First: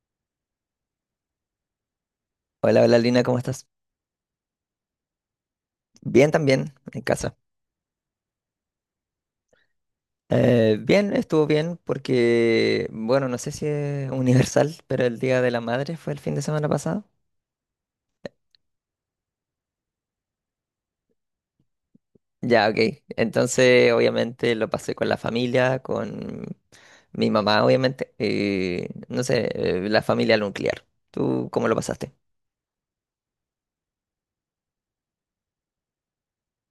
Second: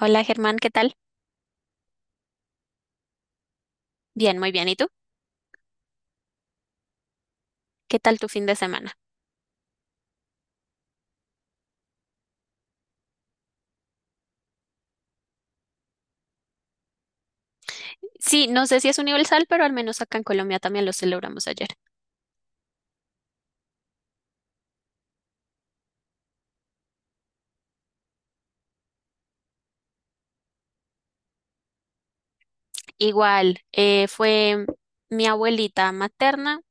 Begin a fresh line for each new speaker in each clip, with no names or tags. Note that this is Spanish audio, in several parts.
Hola Germán, ¿qué tal?
Hola, hola Lina, ¿cómo estás?
Bien, muy bien. ¿Y tú?
Bien también, en casa.
¿Qué tal tu fin de semana?
Bien, estuvo bien porque, bueno, no sé si es universal, pero el Día de la Madre fue el fin de semana pasado.
Sí, no sé si es universal, pero al menos acá en Colombia también lo celebramos ayer.
Ya, ok. Entonces, obviamente lo pasé con la familia, con mi mamá, obviamente. Y, no sé, la familia nuclear. ¿Tú cómo lo pasaste?
Igual, fue mi abuelita materna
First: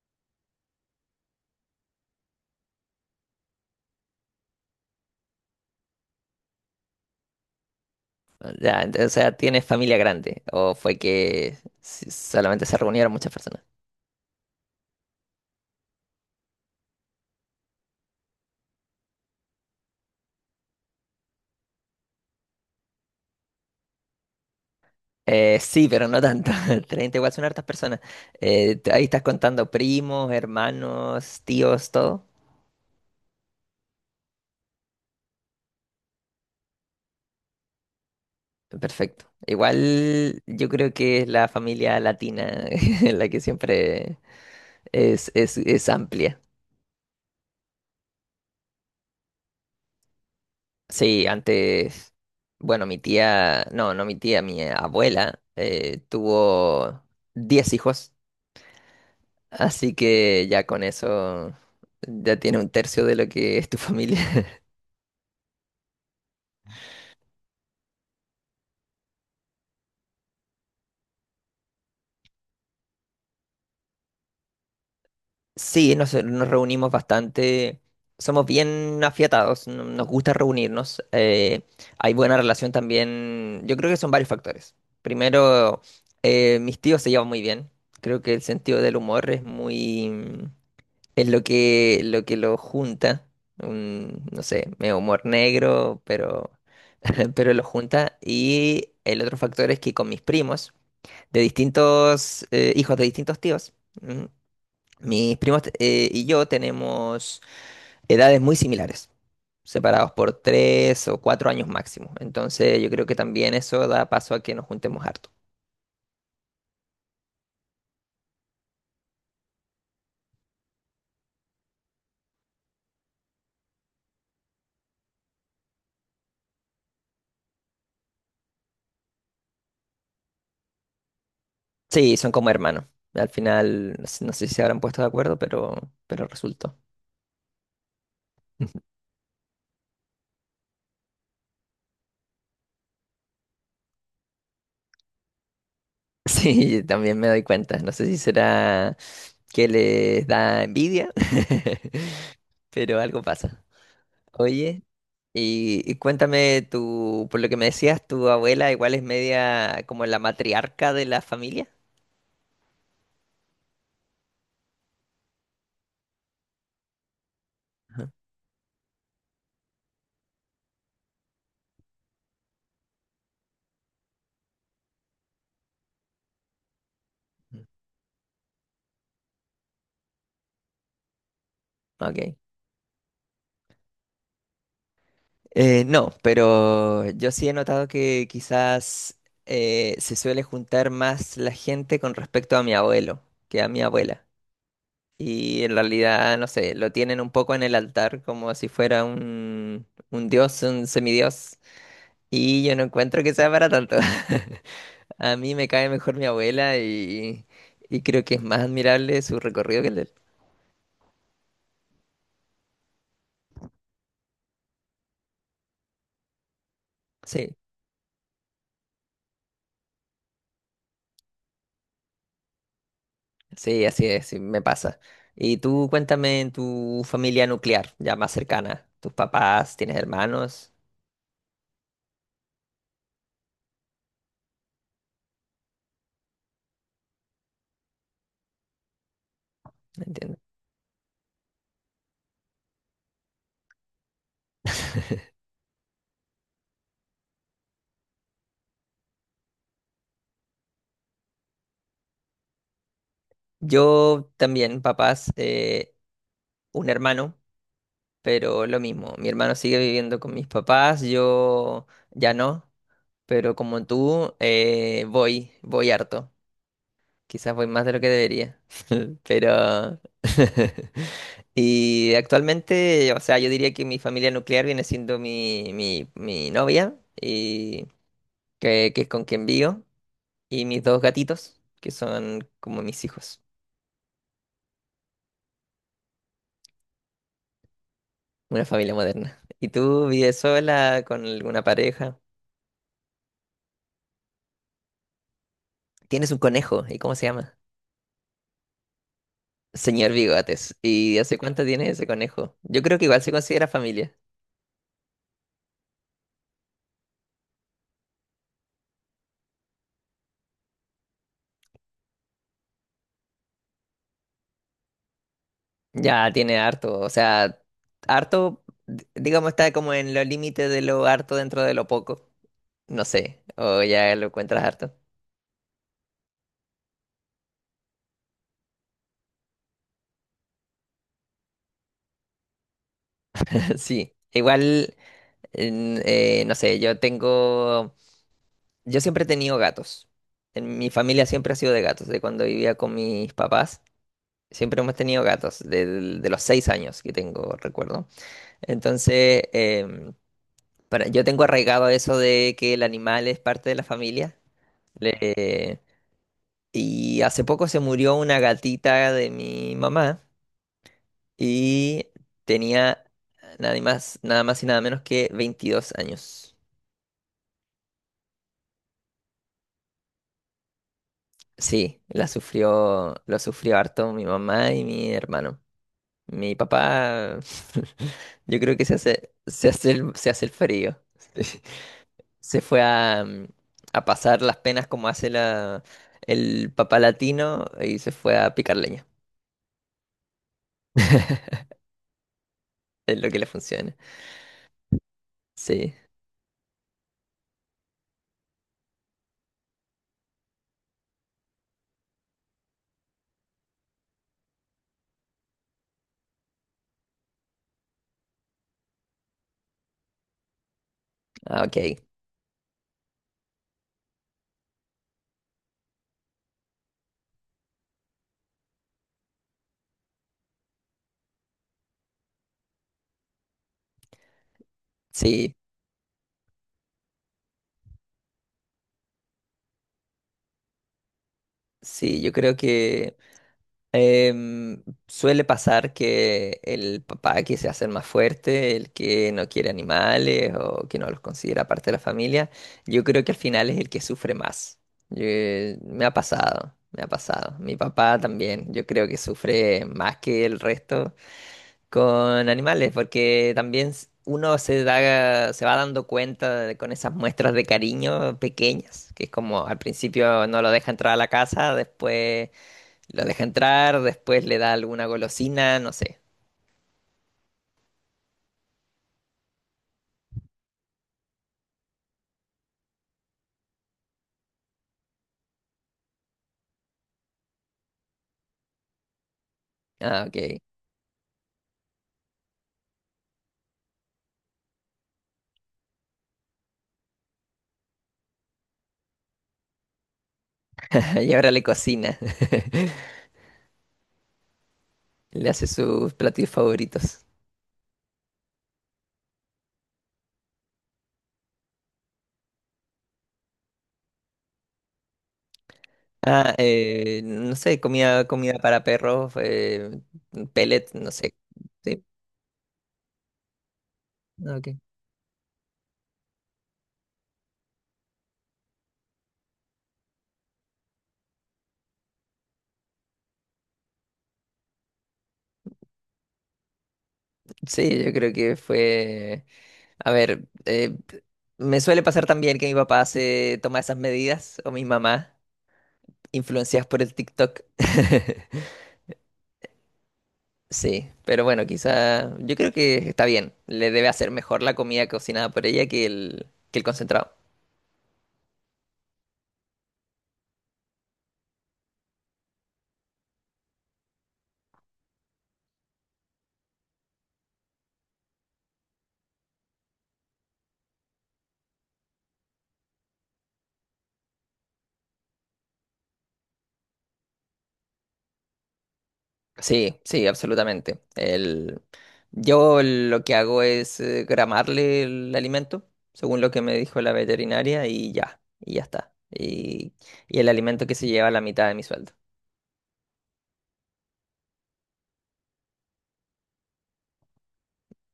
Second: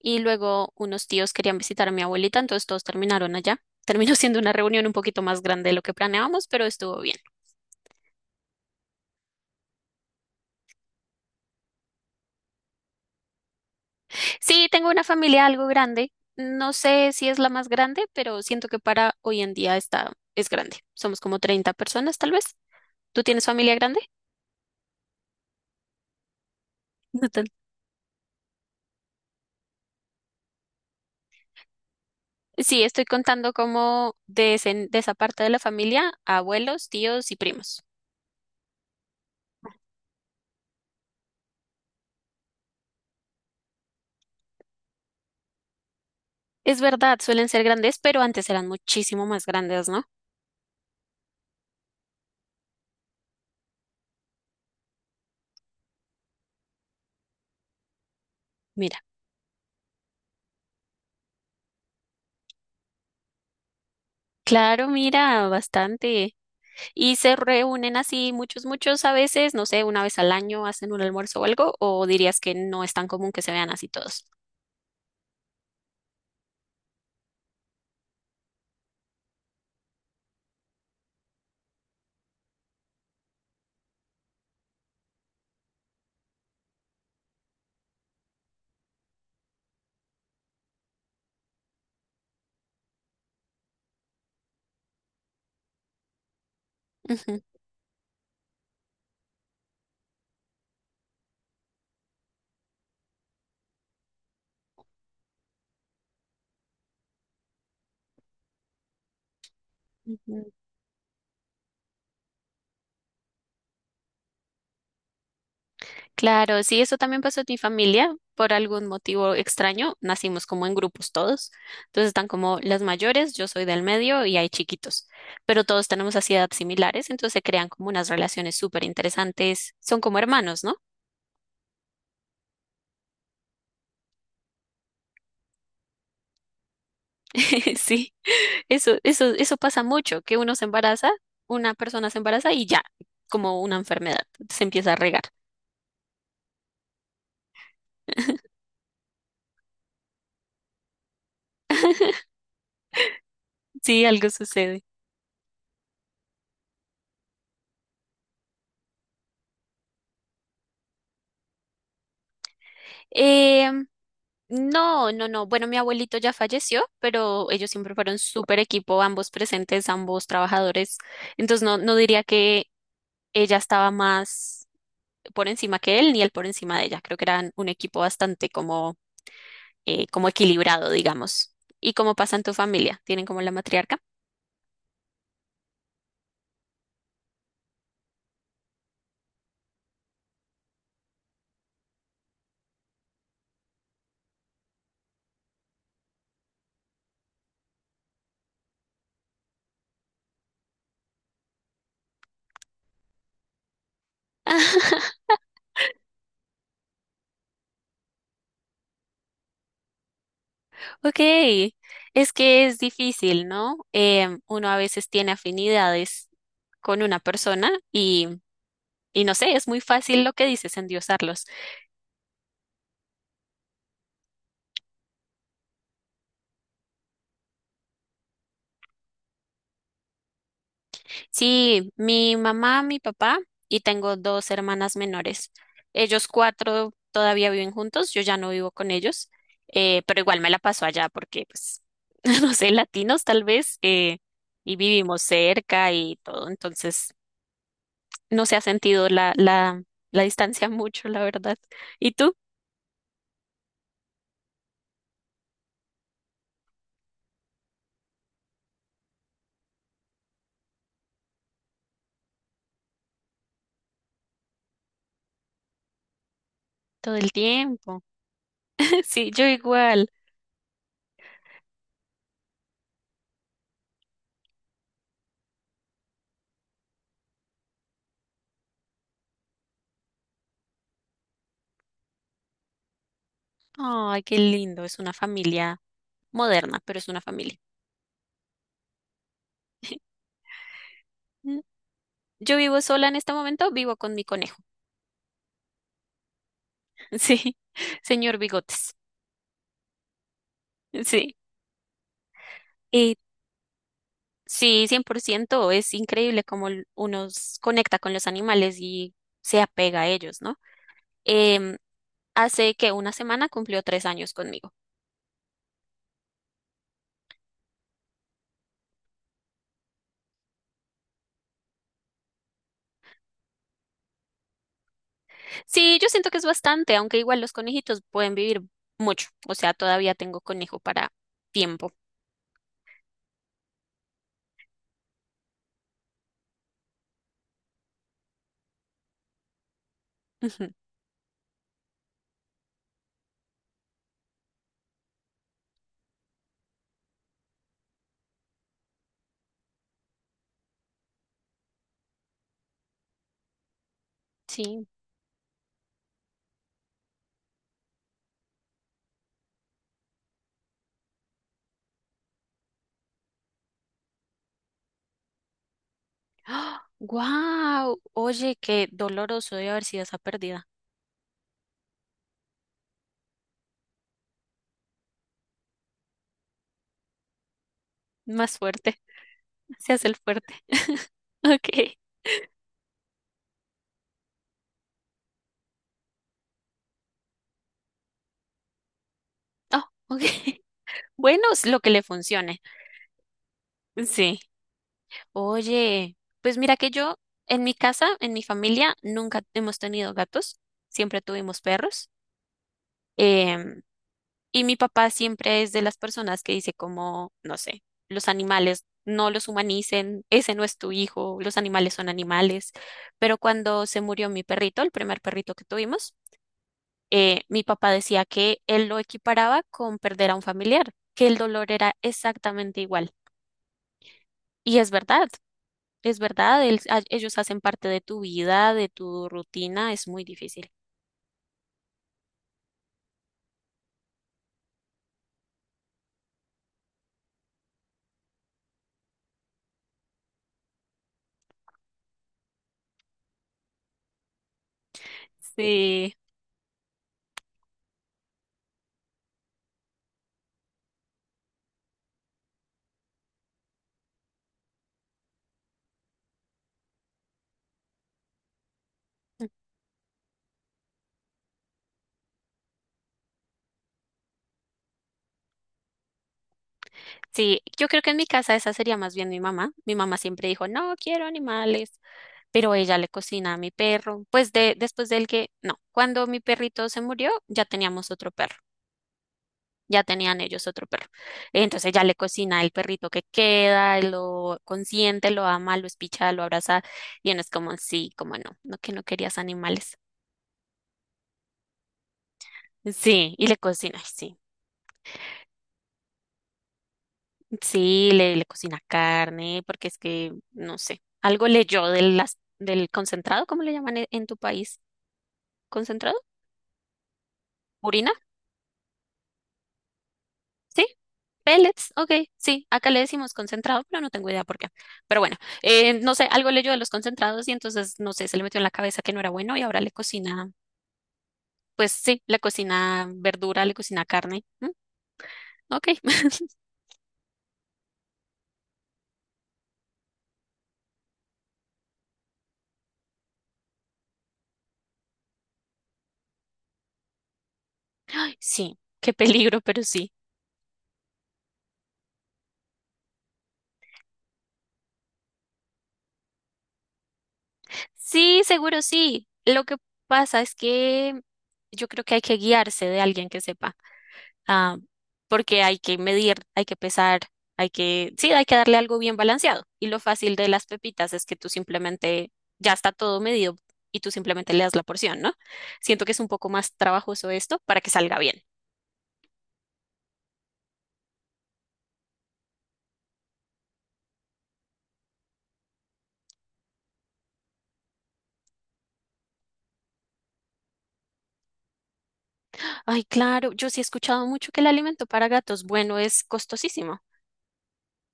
y luego unos tíos querían visitar a mi abuelita, entonces todos terminaron allá. Terminó siendo una reunión un poquito más grande de lo que planeábamos, pero estuvo bien.
Ya, o sea, ¿tienes familia grande? ¿O fue que solamente se reunieron muchas personas?
Sí, tengo una familia algo grande. No sé si es la más grande, pero siento que para hoy en día es grande. Somos como 30 personas, tal vez. ¿Tú tienes familia grande?
Sí, pero no tanto. 30
No.
igual son hartas personas. Ahí estás contando primos, hermanos, tíos, todo.
Sí, estoy contando como de esa parte de la familia, abuelos, tíos y primos.
Perfecto. Igual yo creo que es la familia latina la que siempre es amplia.
Es verdad, suelen ser grandes, pero antes eran muchísimo más grandes, ¿no?
Sí, antes, bueno, mi tía, no, no mi tía, mi abuela tuvo 10 hijos,
Mira,
así que ya con eso ya tiene un tercio de lo que es tu familia.
claro, mira, bastante. Y se reúnen así muchos, muchos a veces, no sé, una vez al año hacen un almuerzo o algo, o dirías que no es tan común que se vean así todos.
Sí, nos reunimos bastante, somos bien afiatados, nos gusta reunirnos, hay buena relación también, yo creo que son varios factores. Primero, mis tíos se llevan muy bien, creo que el sentido del humor es es lo lo que lo junta, no sé, medio humor negro, pero,
Ujú,
pero lo junta. Y el otro factor es que con mis primos, de distintos, hijos de distintos tíos, mm, mis primos y yo tenemos edades muy similares, separados por
ujú.
tres o cuatro años máximo. Entonces yo creo que también eso da paso a que nos juntemos harto.
Claro, sí, eso también pasó en mi familia. Por algún motivo extraño, nacimos como en grupos todos. Entonces están como las mayores, yo soy del medio y hay chiquitos. Pero todos tenemos así edades similares, entonces se crean como unas relaciones súper interesantes. Son como hermanos, ¿no?
Sí, son como hermanos. Al final, no sé si se habrán puesto de acuerdo, pero resultó.
Sí, eso pasa mucho, que uno se embaraza, una persona se embaraza y ya, como una enfermedad, se empieza a regar.
Sí, también me doy cuenta. No sé si será que les da envidia, pero algo pasa.
Sí, algo
Oye,
sucede.
y cuéntame, tú, por lo que me decías, tu abuela igual es media como la matriarca de la familia.
Em, No, no, no. Bueno, mi abuelito ya falleció, pero ellos siempre fueron súper equipo, ambos presentes, ambos trabajadores. Entonces no diría que ella estaba más por encima que él, ni él por encima de ella. Creo que eran un equipo bastante como equilibrado, digamos. ¿Y cómo pasa
Ok.
en tu familia? ¿Tienen como la matriarca?
No, pero yo sí he notado que quizás se suele juntar más la gente con respecto a mi abuelo que a mi abuela. Y en realidad, no sé, lo tienen un poco en el altar como si fuera un dios, un semidios. Y yo no encuentro que sea para tanto. A mí me cae mejor mi abuela y creo que es más admirable su recorrido que el de él.
Ok, es que es difícil, ¿no? Uno a veces tiene afinidades con una
Sí.
persona y no sé, es muy fácil lo que dices, endiosarlos.
Sí, así es, sí, me pasa. Y tú cuéntame en tu familia nuclear, ya más cercana, tus papás, tienes hermanos.
Sí, mi mamá, mi papá y tengo dos hermanas menores. Ellos cuatro todavía viven juntos, yo ya no vivo con ellos,
No
pero
entiendo.
igual me la paso allá porque, pues, no sé, latinos tal vez, y vivimos cerca y todo, entonces... no se ha sentido la distancia mucho, la verdad. ¿Y tú?
Yo también, papás, un hermano, pero lo mismo, mi hermano sigue viviendo con mis papás, yo ya no, pero como tú, voy harto.
Todo el
Quizás voy más de lo
tiempo.
que debería,
Sí, yo
pero...
igual.
Y actualmente, o sea, yo diría que mi familia nuclear viene siendo mi novia, y que es con quien vivo, y mis dos gatitos, que son como mis hijos,
Ay, qué lindo. Es una familia moderna, pero es una familia.
una familia moderna. ¿Y tú vives sola con
Mm,
alguna pareja?
Yo vivo sola en este momento, vivo con mi conejo.
Tienes un conejo, ¿y cómo se
Sí,
llama?
señor Bigotes.
Señor Bigotes. ¿Y
Sí.
hace cuánto tienes ese conejo? Yo creo que
Y
igual se considera familia.
sí, 100% es increíble cómo l- uno s- conecta con los animales y se apega a ellos, ¿no? Em, Hace que una semana cumplió 3 años conmigo.
Ya tiene harto, o sea, harto, digamos, está como en los límites de lo harto dentro de lo poco. No sé, o ya lo encuentras harto.
Sí, yo siento que es bastante, aunque igual los conejitos pueden vivir mucho. O sea, todavía tengo conejo para tiempo.
Sí, igual, no sé, yo siempre he tenido gatos.
Ujú,
En mi familia siempre ha sido de gatos, de cuando vivía con mis papás. Siempre hemos tenido gatos, los 6 años que tengo, recuerdo. Entonces, yo tengo arraigado eso de que el animal es parte de la familia.
Sí.
Y hace poco se murió una gatita de mi mamá y tenía nada más y nada menos que 22 años.
¡Wow! Oye, qué doloroso debe haber sido esa pérdida.
Sí, lo sufrió harto mi mamá y mi hermano. Mi papá,
Más
yo creo que
fuerte. Se hace el
se hace el
fuerte.
frío.
Ok.
Se fue a pasar las penas como hace el papá latino y se fue a picar leña.
Oh, ok. Bueno, es lo que le funcione.
Es lo que le funciona.
Sí.
Sí.
Oye, pues mira que yo, en mi casa, en mi familia, nunca hemos tenido gatos. Siempre tuvimos perros. em, Y mi papá siempre es de las personas que dice como, no sé, los animales no los humanicen, ese no es tu hijo, los
Ah,
animales
ok.
son animales. Pero cuando se murió mi perrito, el primer perrito que tuvimos, mi papá decía que él lo equiparaba con perder a un familiar, que el dolor era exactamente igual. Y
Sí,
es verdad, ellos hacen parte de tu vida, de tu rutina, es muy difícil.
Sí, yo creo que em, suele pasar que el papá que se hace el más fuerte, el que no quiere animales o que no los considera parte de la familia, yo creo que al final es el que sufre más. Yo- Me ha
Sí,
pasado, me ha pasado. Mi papá también, yo creo que sufre más que el resto con animales, porque también uno se da, se va dando cuenta con esas muestras de cariño pequeñas, que es como al principio no lo deja entrar a la casa, después lo deja entrar, después le da alguna golosina, no sé.
sí, yo creo que en mi casa esa sería más bien mi mamá. Mi mamá siempre dijo, no quiero animales. Pero ella le cocina a mi perro. Pues de, después del que, no, cuando mi perrito se murió, ya teníamos otro perro, ya
Ah,
tenían
ok.
ellos otro perro. Entonces ella le cocina el perrito que queda, lo consiente, lo ama, lo espicha, lo abraza, y uno es como, sí, como no, no que no querías animales.
Y ahora le cocina.
Sí, y le cocina, ay, sí,
Le hace sus platillos favoritos.
sí, le cocina carne, porque es que, no sé, algo leyó del, las- del concentrado, ¿cómo le llaman en tu país? ¿Concentrado?
No sé,
¿Purina?
comida para perros,
Sí,
pellet, no sé.
pellets,
Sí,
ok, sí, acá le decimos concentrado, pero no tengo idea
ah,
por qué.
ok.
Pero bueno, no sé, algo leyó de los concentrados y entonces, no sé, se le metió en la cabeza que no era bueno y ahora le cocina, pues sí, le cocina verdura, le cocina carne. Mm, Ok,
Sí, yo creo que fue... A ver, me suele pasar también que mi papá se toma esas medidas, o mi mamá, influenciadas por el TikTok.
sí, qué peligro, pero sí.
Sí, pero bueno, quizá yo creo que está bien. Le debe hacer mejor la comida cocinada por ella que que el concentrado.
Sí, seguro sí. Lo que pasa es que yo creo que hay que guiarse de alguien que sepa. Ah, porque hay que medir, hay que pesar, hay que, sí, hay que darle algo bien balanceado. Y lo fácil de las pepitas es que tú simplemente, ya está todo medido y tú simplemente le das la porción, ¿no? Siento que es un poco más trabajoso esto para que salga bien.
Sí, sí, absolutamente. Yo lo que hago es gramarle el alimento, según lo que me dijo la veterinaria, y ya está. Y el alimento que se lleva la mitad de mi sueldo.
Ay, claro, yo sí he escuchado mucho que el alimento para gatos bueno es costosísimo.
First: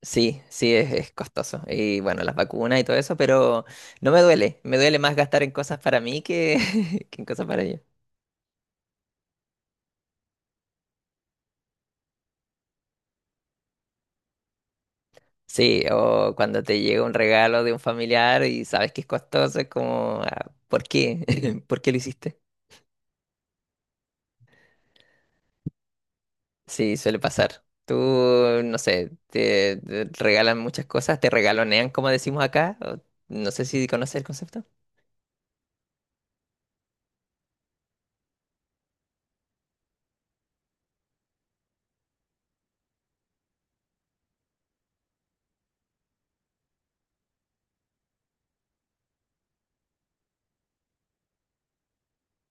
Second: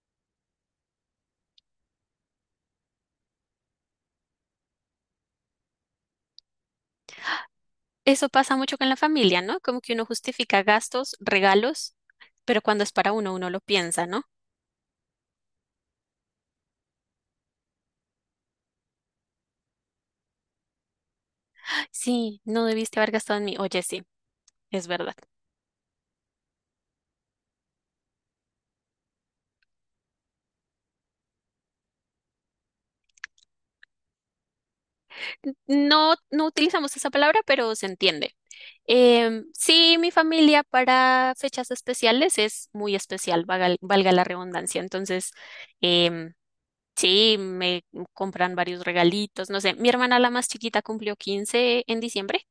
Sí, es costoso. Y bueno, las vacunas y todo eso, pero no me duele. Me duele más gastar en cosas para mí que, que en cosas para ella.
Eso pasa mucho con la familia, ¿no? Como que uno justifica gastos, regalos, pero cuando es para uno, uno lo piensa, ¿no?
Sí, o cuando te llega un regalo de un familiar y sabes que es costoso, es como, ah, ¿por qué? ¿Por qué lo hiciste?
Sí, no debiste haber gastado en mí. Oye, sí, es verdad.
Sí, suele pasar. Tú, no sé, te regalan muchas cosas, te regalonean, como decimos acá. No sé si conoces el concepto.
No, no utilizamos esa palabra, pero se entiende. Sí, mi familia para fechas especiales es muy especial, valga, la redundancia. Entonces, em, Sí, me compran varios regalitos, no sé. Mi hermana, la más chiquita, cumplió 15 en diciembre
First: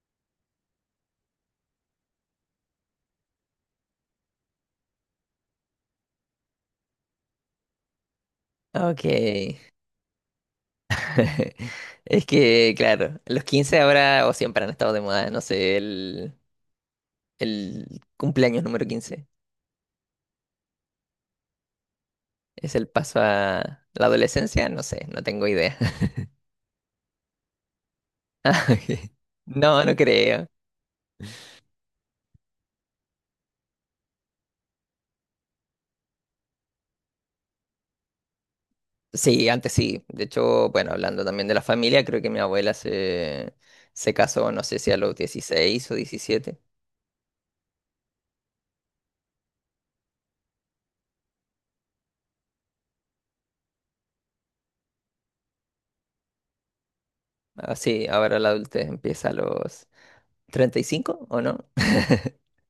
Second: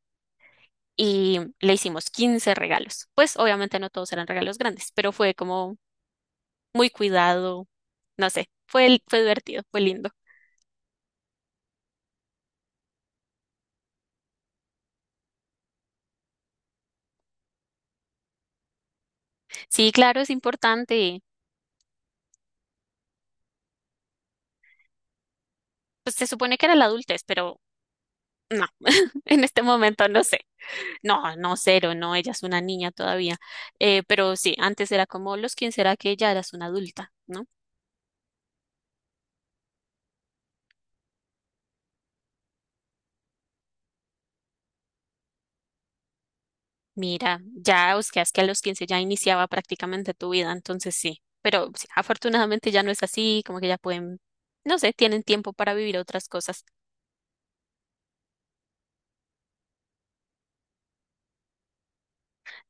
y le hicimos 15 regalos. Pues obviamente no todos eran regalos grandes, pero fue como muy cuidado, no sé. Fue,
Ok.
fue divertido, fue lindo.
Es que, claro, los 15 ahora o siempre han estado de moda, no sé, el cumpleaños número quince.
Sí, claro, es importante.
¿Es el paso a la adolescencia? No sé, no tengo idea.
Pues se supone que era la adultez, pero no,
Ah, ok.
en este
No, no
momento no sé.
creo.
No, no, cero, no, ella es una niña todavía. Pero sí, antes era como los 15, era que ya eras una adulta, ¿no?
Sí, antes sí. De hecho, bueno, hablando también de la familia, creo que se casó, no sé si a los dieciséis o diecisiete.
Mira, ya buscas que a los 15 ya iniciaba prácticamente tu vida, entonces sí, pero sí, afortunadamente ya no es así, como que ya pueden, no sé, tienen tiempo para vivir otras cosas.
Ah, sí, ahora la adultez empieza a los 35, ¿o no?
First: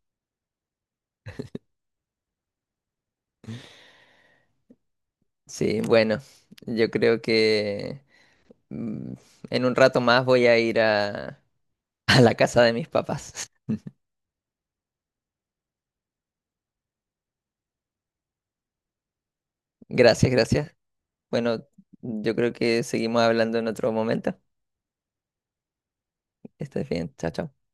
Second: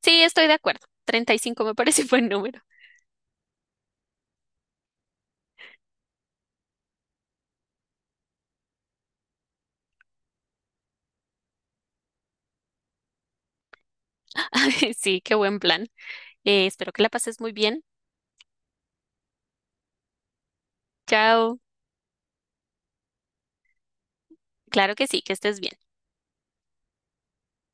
Sí, estoy de acuerdo, 35 me parece buen número.
Sí, bueno, yo creo que mm, en un rato más voy a ir a, a la casa de mis papás.
Ay, Sí, qué buen plan. Espero que la pases muy bien.
Gracias, gracias.
Chao.
Bueno, yo creo que seguimos hablando en otro momento.
Claro que sí, que estés bien.
Estás bien, chao, chao.